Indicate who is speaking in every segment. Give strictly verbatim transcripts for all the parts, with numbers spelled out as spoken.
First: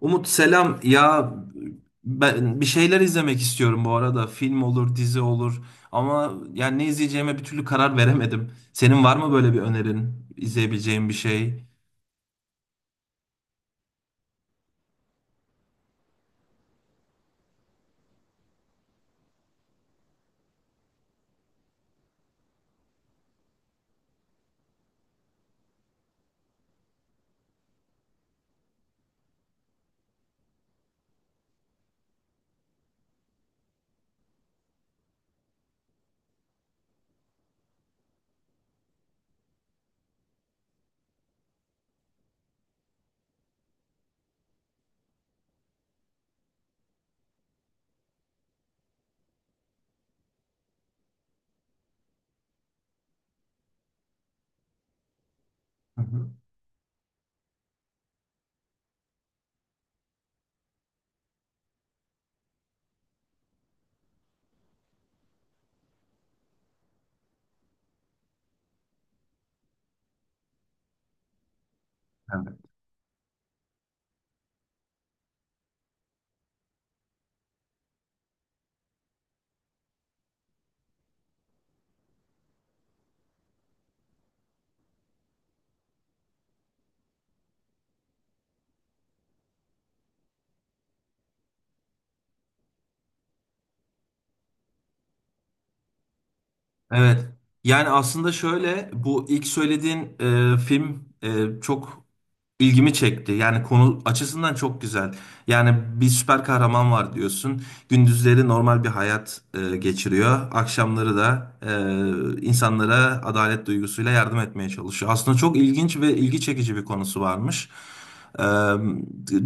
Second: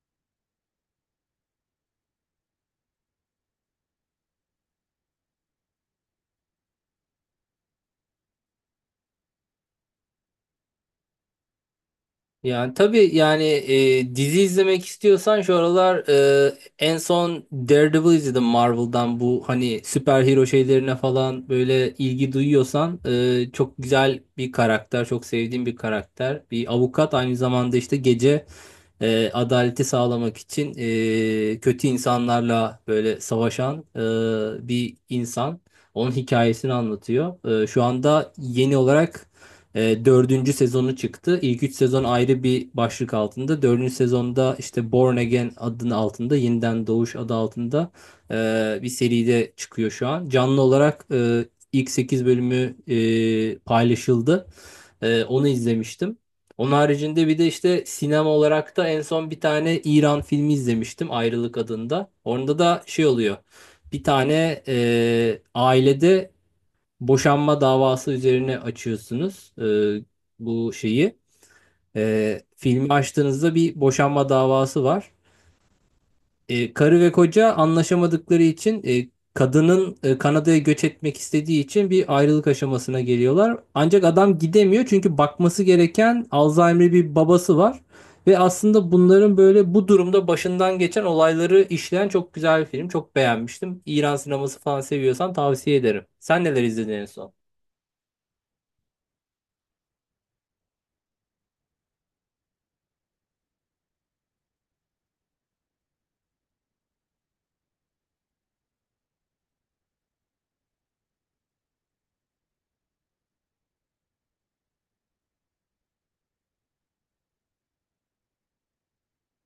Speaker 1: Umut selam. Ya ben bir şeyler izlemek istiyorum bu arada. Film olur, dizi olur. Ama yani ne izleyeceğime bir türlü karar veremedim. Senin var mı böyle bir önerin? İzleyebileceğim bir şey?
Speaker 2: Yani tabii yani e, dizi izlemek istiyorsan şu aralar e, en son Daredevil izledim Marvel'dan. Bu hani süper hero şeylerine falan böyle ilgi duyuyorsan e, çok güzel bir karakter, çok sevdiğim bir karakter, bir avukat. Aynı zamanda işte gece e, adaleti sağlamak için e, kötü insanlarla böyle savaşan e, bir insan. Onun hikayesini anlatıyor. E, şu anda yeni olarak e, dördüncü sezonu çıktı. İlk üç sezon ayrı bir başlık altında. Dördüncü sezonda işte Born Again adının altında, Yeniden Doğuş adı altında e, bir seride çıkıyor şu an. Canlı olarak e, ilk sekiz bölümü e, paylaşıldı. Ee, onu
Speaker 1: Hı
Speaker 2: izlemiştim.
Speaker 1: hı.
Speaker 2: Onun haricinde bir de işte sinema olarak da en son bir tane İran filmi izlemiştim, Ayrılık adında. Orada da şey oluyor. Bir tane e, ailede boşanma davası üzerine açıyorsunuz e, bu şeyi. E,
Speaker 1: Evet.
Speaker 2: filmi açtığınızda bir boşanma davası var. E, karı ve koca anlaşamadıkları için, e, kadının e, Kanada'ya göç etmek istediği için bir ayrılık aşamasına geliyorlar. Ancak adam gidemiyor çünkü bakması gereken Alzheimer'lı bir babası var. Ve aslında bunların böyle bu durumda başından geçen olayları işleyen çok güzel bir film. Çok beğenmiştim. İran sineması falan seviyorsan tavsiye ederim. Sen neler izledin en
Speaker 1: Evet.
Speaker 2: son?
Speaker 1: Yani aslında şöyle, bu ilk söylediğin e, film e, çok ilgimi çekti. Yani konu açısından çok güzel. Yani bir süper kahraman var diyorsun. Gündüzleri normal bir hayat e, geçiriyor. Akşamları da e, insanlara adalet duygusuyla yardım etmeye çalışıyor. Aslında çok ilginç ve ilgi çekici bir konusu varmış. E,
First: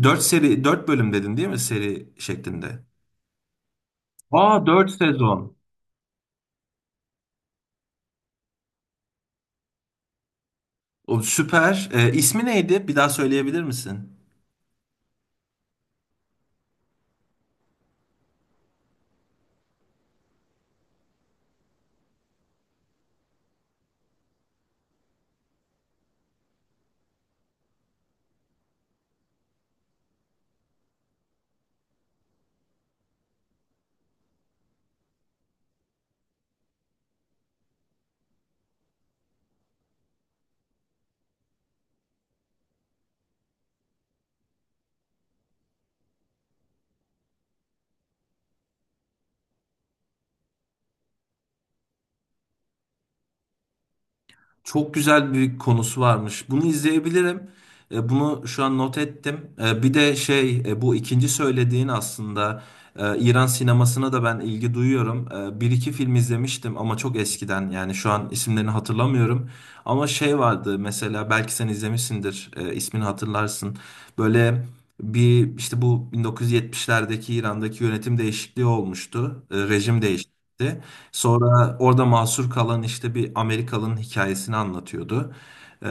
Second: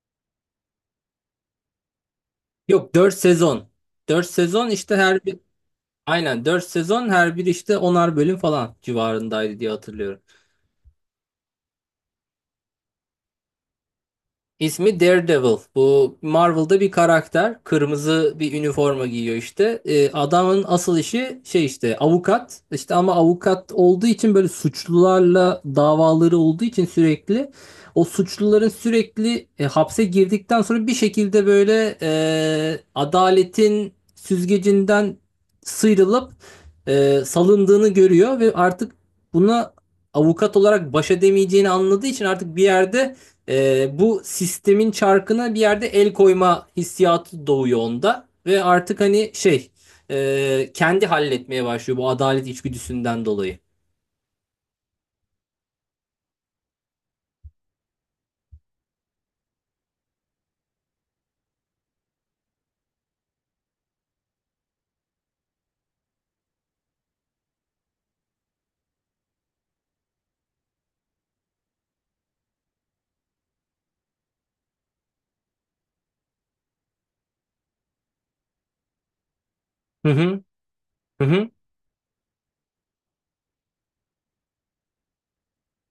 Speaker 1: dört seri, dört bölüm dedin değil mi, seri şeklinde?
Speaker 2: Yok, dört sezon. Dört
Speaker 1: Aa,
Speaker 2: sezon,
Speaker 1: dört
Speaker 2: işte her bir,
Speaker 1: sezon.
Speaker 2: aynen dört sezon, her bir işte onar bölüm falan civarındaydı diye hatırlıyorum.
Speaker 1: O süper. E, ismi neydi? Bir daha söyleyebilir misin?
Speaker 2: İsmi Daredevil. Bu Marvel'da bir karakter. Kırmızı bir üniforma giyiyor işte. Ee, adamın asıl işi şey işte, avukat. İşte ama avukat olduğu için, böyle suçlularla davaları olduğu için sürekli o suçluların sürekli e, hapse girdikten sonra bir şekilde böyle e, adaletin süzgecinden sıyrılıp e, salındığını görüyor ve artık buna avukat olarak baş edemeyeceğini anladığı için, artık bir yerde ee, bu sistemin çarkına bir yerde el koyma hissiyatı doğuyor onda. Ve artık hani şey, e, kendi halletmeye başlıyor bu adalet içgüdüsünden dolayı.
Speaker 1: Çok güzel bir konusu varmış. Bunu izleyebilirim. E, Bunu şu an not ettim. E, Bir de şey e, bu ikinci söylediğin aslında, e, İran sinemasına da ben ilgi duyuyorum. E, Bir iki film izlemiştim ama çok eskiden, yani şu an isimlerini hatırlamıyorum. Ama şey vardı, mesela belki sen izlemişsindir, e, ismini hatırlarsın. Böyle bir işte bu bin dokuz yüz yetmişlerdeki İran'daki yönetim değişikliği olmuştu. E, Rejim
Speaker 2: Hı hı,
Speaker 1: değişti.
Speaker 2: hı hı.
Speaker 1: Sonra orada mahsur kalan işte bir Amerikalı'nın hikayesini anlatıyordu. Ee,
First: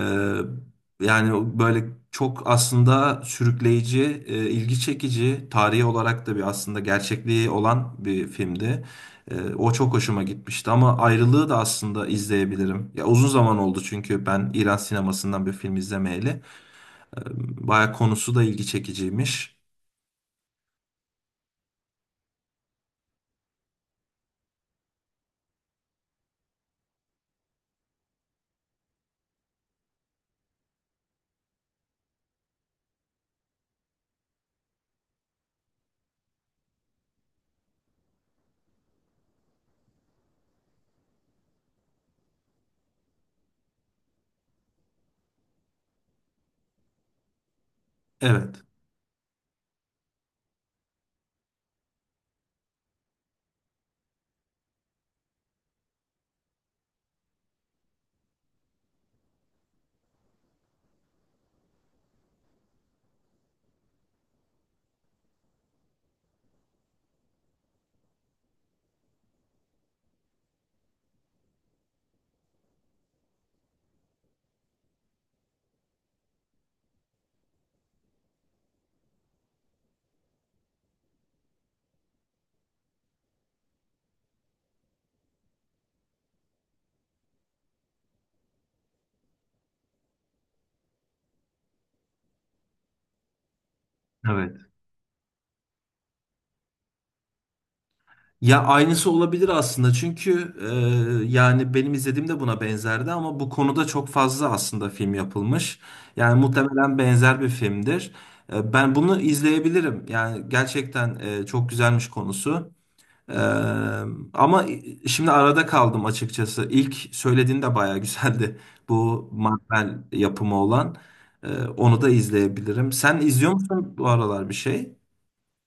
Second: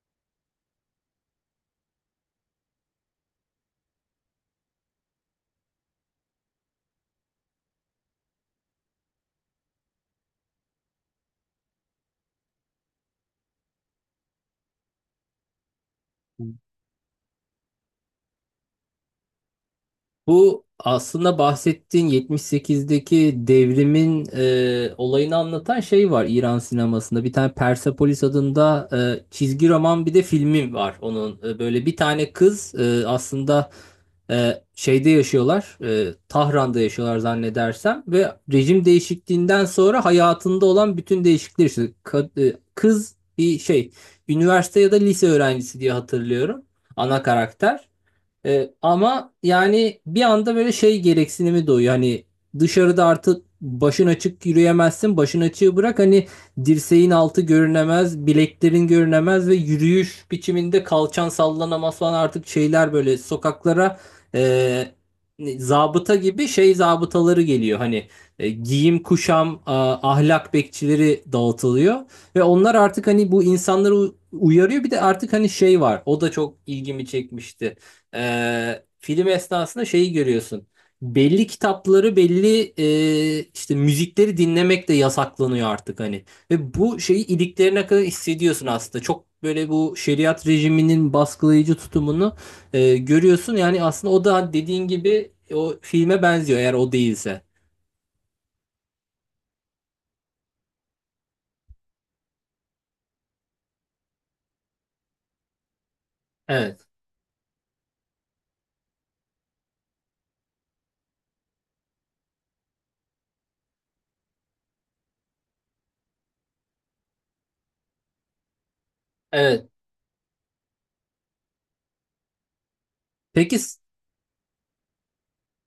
Speaker 1: yani böyle çok aslında sürükleyici, e, ilgi çekici, tarihi olarak da bir aslında gerçekliği olan bir filmdi. Ee, o çok hoşuma gitmişti ama ayrılığı da aslında izleyebilirim. Ya uzun zaman oldu çünkü ben İran sinemasından bir film izlemeyeli. Ee, Baya konusu da ilgi çekiciymiş.
Speaker 2: Bu aslında bahsettiğin yetmiş sekizdeki devrimin e, olayını anlatan şey var İran sinemasında. Bir tane Persepolis adında e, çizgi roman, bir de filmi var onun. E, böyle bir tane kız, e, aslında Ee, şeyde yaşıyorlar, e, Tahran'da yaşıyorlar zannedersem. Ve rejim değişikliğinden sonra hayatında olan bütün değişiklikler işte, Ka- e, kız bir şey, üniversite ya da lise öğrencisi diye hatırlıyorum ana karakter.
Speaker 1: Evet.
Speaker 2: E, ama yani bir anda böyle şey gereksinimi doğuyor. Hani dışarıda artık başın açık yürüyemezsin. Başın açığı bırak, hani dirseğin altı görünemez, bileklerin görünemez ve yürüyüş biçiminde kalçan sallanamaz falan, artık şeyler böyle sokaklara e, zabıta gibi şey zabıtaları geliyor. Hani e, giyim kuşam, a- ahlak bekçileri dağıtılıyor ve onlar artık hani bu insanları u- uyarıyor. Bir de artık hani şey var. O da çok ilgimi çekmişti. Ee, film esnasında şeyi görüyorsun. Belli kitapları, belli e, işte müzikleri dinlemek de yasaklanıyor artık hani. Ve bu şeyi iliklerine kadar hissediyorsun aslında. Çok böyle bu şeriat rejiminin baskılayıcı tutumunu e, görüyorsun. Yani aslında o da
Speaker 1: Evet.
Speaker 2: dediğin gibi o filme benziyor, eğer o değilse.
Speaker 1: Ya aynısı olabilir aslında, çünkü e, yani benim izlediğim de buna benzerdi ama bu konuda çok fazla aslında film yapılmış. Yani
Speaker 2: Evet.
Speaker 1: muhtemelen benzer bir filmdir. E, ben bunu izleyebilirim. Yani gerçekten e, çok güzelmiş konusu. E, ama şimdi arada kaldım açıkçası. İlk söylediğin de bayağı güzeldi. Bu
Speaker 2: Evet.
Speaker 1: Marvel yapımı olan. E, onu da izleyebilirim. Sen izliyor
Speaker 2: Peki.
Speaker 1: musun bu aralar bir şey?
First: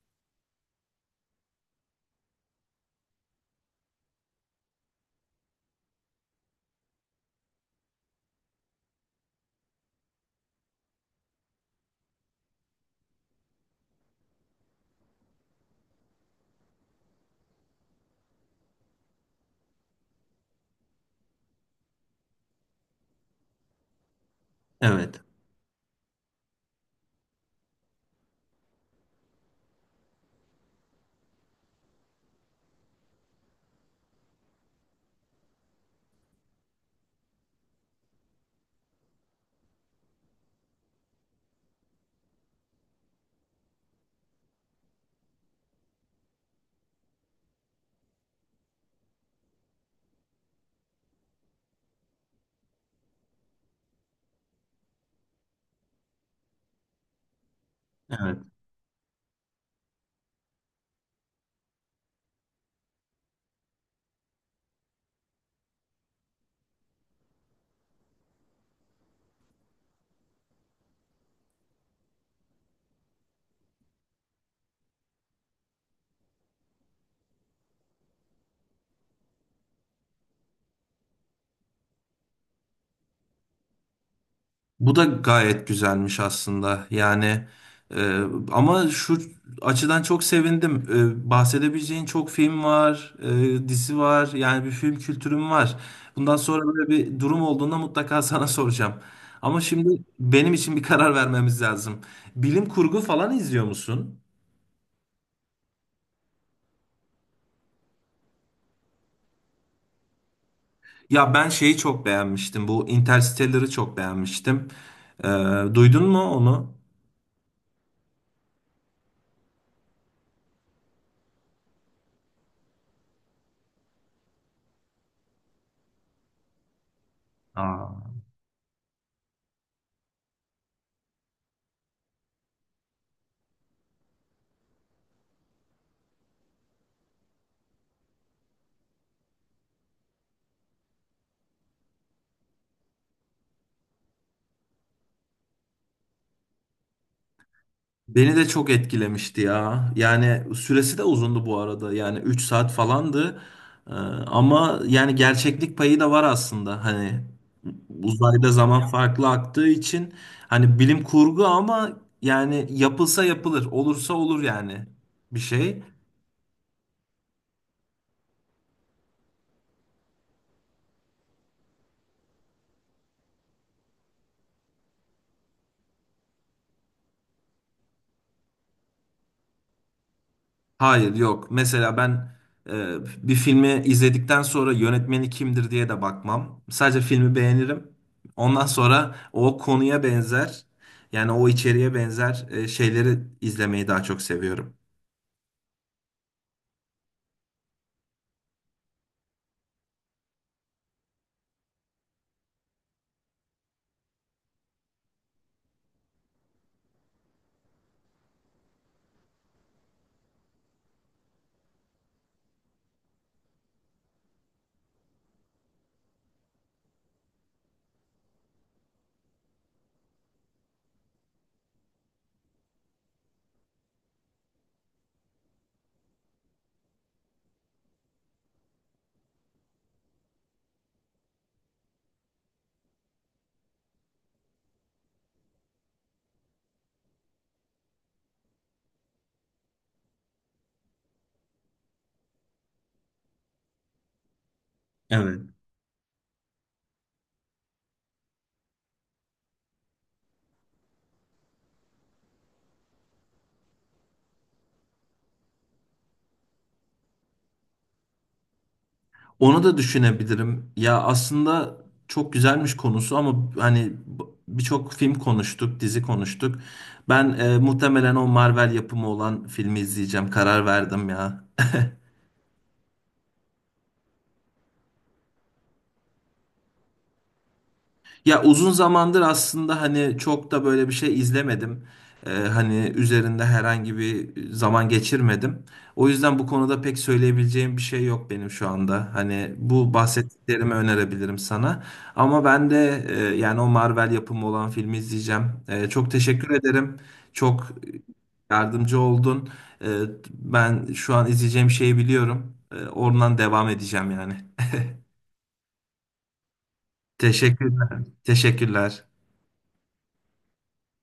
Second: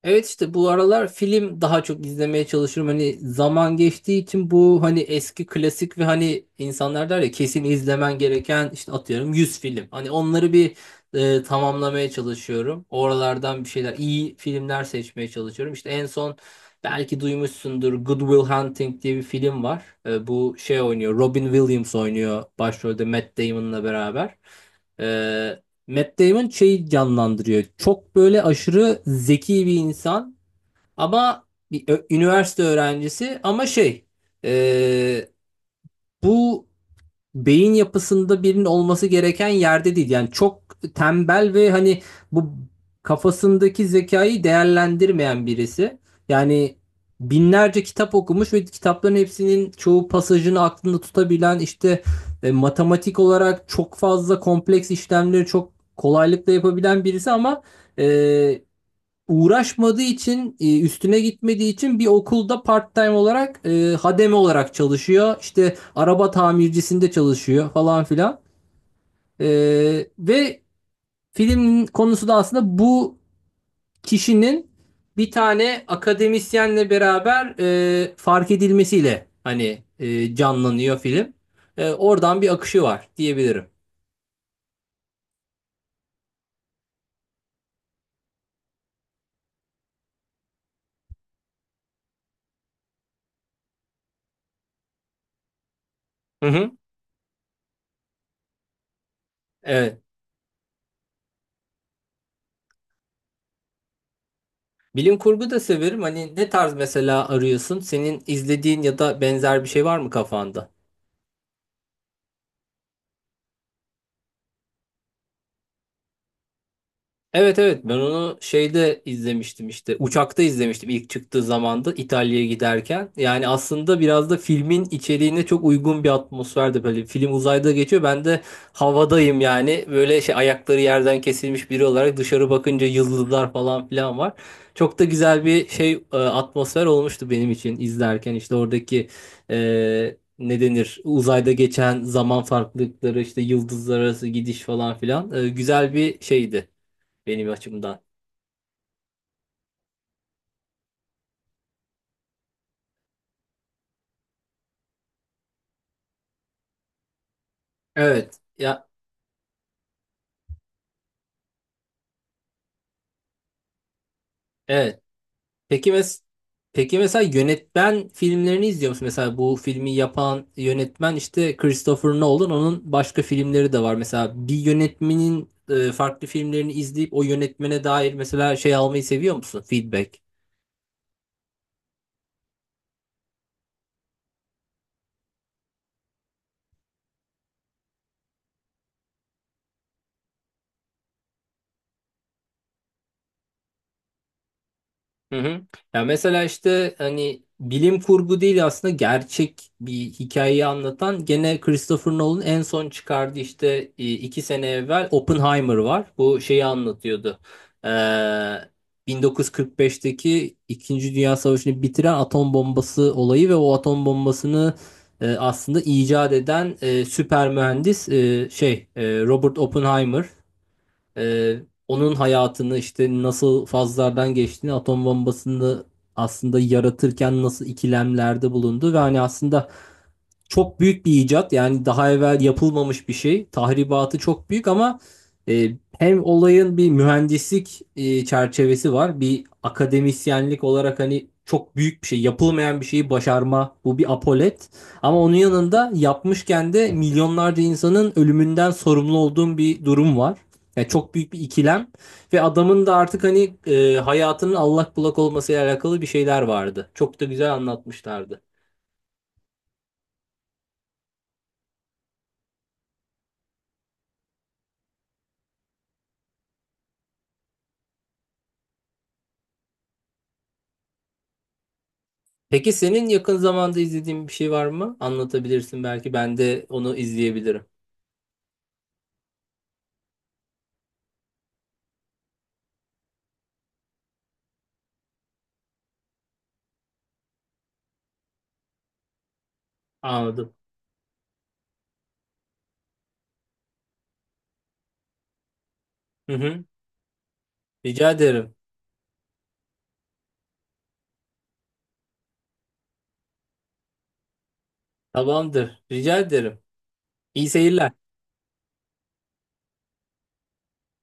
Speaker 2: Evet, işte bu aralar film daha çok izlemeye çalışıyorum. Hani zaman geçtiği için, bu hani eski klasik, ve hani insanlar der ya, kesin izlemen gereken işte atıyorum yüz film. Hani onları bir e, tamamlamaya çalışıyorum. Oralardan bir şeyler, iyi filmler seçmeye çalışıyorum. İşte en son, belki duymuşsundur, Good Will Hunting diye bir film var. E, bu şey oynuyor, Robin Williams oynuyor başrolde Matt Damon'la beraber.
Speaker 1: Evet.
Speaker 2: E, Matt Damon şeyi canlandırıyor. Çok böyle aşırı zeki bir insan ama bir ö- üniversite öğrencisi, ama şey, e, bu beyin yapısında birinin olması gereken yerde değil. Yani çok tembel ve hani bu kafasındaki zekayı değerlendirmeyen birisi. Yani binlerce kitap okumuş ve kitapların hepsinin çoğu pasajını aklında tutabilen, işte e, matematik olarak çok fazla kompleks işlemleri çok kolaylıkla yapabilen birisi. Ama
Speaker 1: Evet.
Speaker 2: e, uğraşmadığı için, e, üstüne gitmediği için bir okulda part-time olarak e, hademe olarak çalışıyor. İşte araba tamircisinde çalışıyor falan filan. E, ve filmin konusu da aslında bu kişinin bir tane akademisyenle beraber e, fark edilmesiyle hani e, canlanıyor film. E, oradan bir akışı var diyebilirim.
Speaker 1: Bu da gayet güzelmiş aslında. Yani e, ama şu açıdan çok sevindim. E, bahsedebileceğin çok film var, e, dizi var. Yani bir film kültürüm var. Bundan
Speaker 2: Hı
Speaker 1: sonra
Speaker 2: hı.
Speaker 1: böyle bir durum olduğunda mutlaka sana soracağım. Ama
Speaker 2: Evet.
Speaker 1: şimdi benim için bir karar vermemiz lazım. Bilim kurgu falan izliyor musun?
Speaker 2: Bilim kurgu da severim. Hani ne tarz mesela arıyorsun? Senin izlediğin ya da benzer bir şey var mı kafanda?
Speaker 1: Ya ben şeyi çok beğenmiştim. Bu Interstellar'ı çok beğenmiştim. E, duydun mu onu?
Speaker 2: Evet, evet, ben onu şeyde izlemiştim, işte uçakta izlemiştim ilk çıktığı zamanda, İtalya'ya giderken. Yani aslında biraz da filmin içeriğine çok uygun bir atmosferde, böyle film uzayda geçiyor,
Speaker 1: Aa.
Speaker 2: ben de havadayım. Yani böyle şey, ayakları yerden kesilmiş biri olarak dışarı bakınca yıldızlar falan filan var. Çok da güzel bir şey, e, atmosfer olmuştu benim için izlerken. İşte oradaki e, ne denir, uzayda geçen zaman farklılıkları, işte yıldızlar arası gidiş falan filan, e, güzel bir şeydi benim açımdan.
Speaker 1: Beni de çok etkilemişti ya. Yani süresi de uzundu bu arada. Yani üç saat falandı. Ee, ama yani gerçeklik payı da var aslında. Hani
Speaker 2: Evet.
Speaker 1: uzayda zaman
Speaker 2: Ya
Speaker 1: farklı aktığı için, hani bilim kurgu ama yani yapılsa yapılır, olursa olur yani
Speaker 2: evet.
Speaker 1: bir şey.
Speaker 2: Peki mes Peki mesela yönetmen filmlerini izliyor musun? Mesela bu filmi yapan yönetmen işte Christopher Nolan. Onun başka filmleri de var. Mesela bir yönetmenin e, farklı filmlerini izleyip o yönetmene dair mesela şey almayı seviyor musun? Feedback.
Speaker 1: Hayır, yok. Mesela ben e, bir filmi izledikten sonra yönetmeni kimdir diye de bakmam. Sadece filmi beğenirim. Ondan sonra o konuya benzer, yani o içeriğe benzer e, şeyleri izlemeyi daha çok seviyorum.
Speaker 2: Hı hı. Ya mesela işte hani bilim kurgu değil, aslında gerçek bir hikayeyi anlatan, gene Christopher Nolan en son çıkardı işte e, iki sene evvel, Oppenheimer var. Bu şeyi anlatıyordu. Ee, bin dokuz yüz kırk beşteki İkinci Dünya Savaşı'nı bitiren atom bombası olayı ve o atom bombasını e, aslında icat eden e, süper mühendis, e, şey e, Robert Oppenheimer. Ee, onun hayatını, işte nasıl fazlardan geçtiğini, atom bombasını aslında yaratırken nasıl ikilemlerde bulundu ve hani aslında çok büyük bir icat. Yani daha evvel yapılmamış bir şey. Tahribatı çok büyük ama e, hem olayın bir mühendislik e, çerçevesi var. Bir akademisyenlik olarak hani çok büyük bir şey, yapılmayan bir şeyi başarma. Bu bir apolet. Ama onun
Speaker 1: Evet.
Speaker 2: yanında yapmışken de milyonlarca insanın ölümünden sorumlu olduğum bir durum var. Yani çok büyük bir ikilem. Ve adamın da artık hani e, hayatının allak bullak olmasıyla alakalı bir şeyler vardı. Çok da güzel anlatmışlardı.
Speaker 1: Onu da düşünebilirim. Ya aslında çok güzelmiş konusu ama hani b- birçok film konuştuk, dizi konuştuk. Ben e, muhtemelen o Marvel yapımı olan filmi izleyeceğim. Karar verdim ya.
Speaker 2: Peki senin yakın zamanda izlediğin bir şey var mı? Anlatabilirsin, belki ben de onu izleyebilirim.
Speaker 1: Ya uzun zamandır aslında hani çok da böyle bir şey izlemedim. Ee, hani üzerinde herhangi bir zaman geçirmedim. O yüzden bu konuda pek söyleyebileceğim bir şey yok benim şu anda. Hani bu
Speaker 2: Anladım.
Speaker 1: bahsettiklerimi önerebilirim sana. Ama ben de e, yani o Marvel yapımı olan filmi izleyeceğim. E, çok
Speaker 2: Hı
Speaker 1: teşekkür
Speaker 2: hı.
Speaker 1: ederim. Çok
Speaker 2: Rica ederim.
Speaker 1: yardımcı oldun. E, ben şu an izleyeceğim şeyi biliyorum. E, oradan devam edeceğim yani.
Speaker 2: Tamamdır. Rica ederim. İyi seyirler.
Speaker 1: Teşekkürler. Teşekkürler.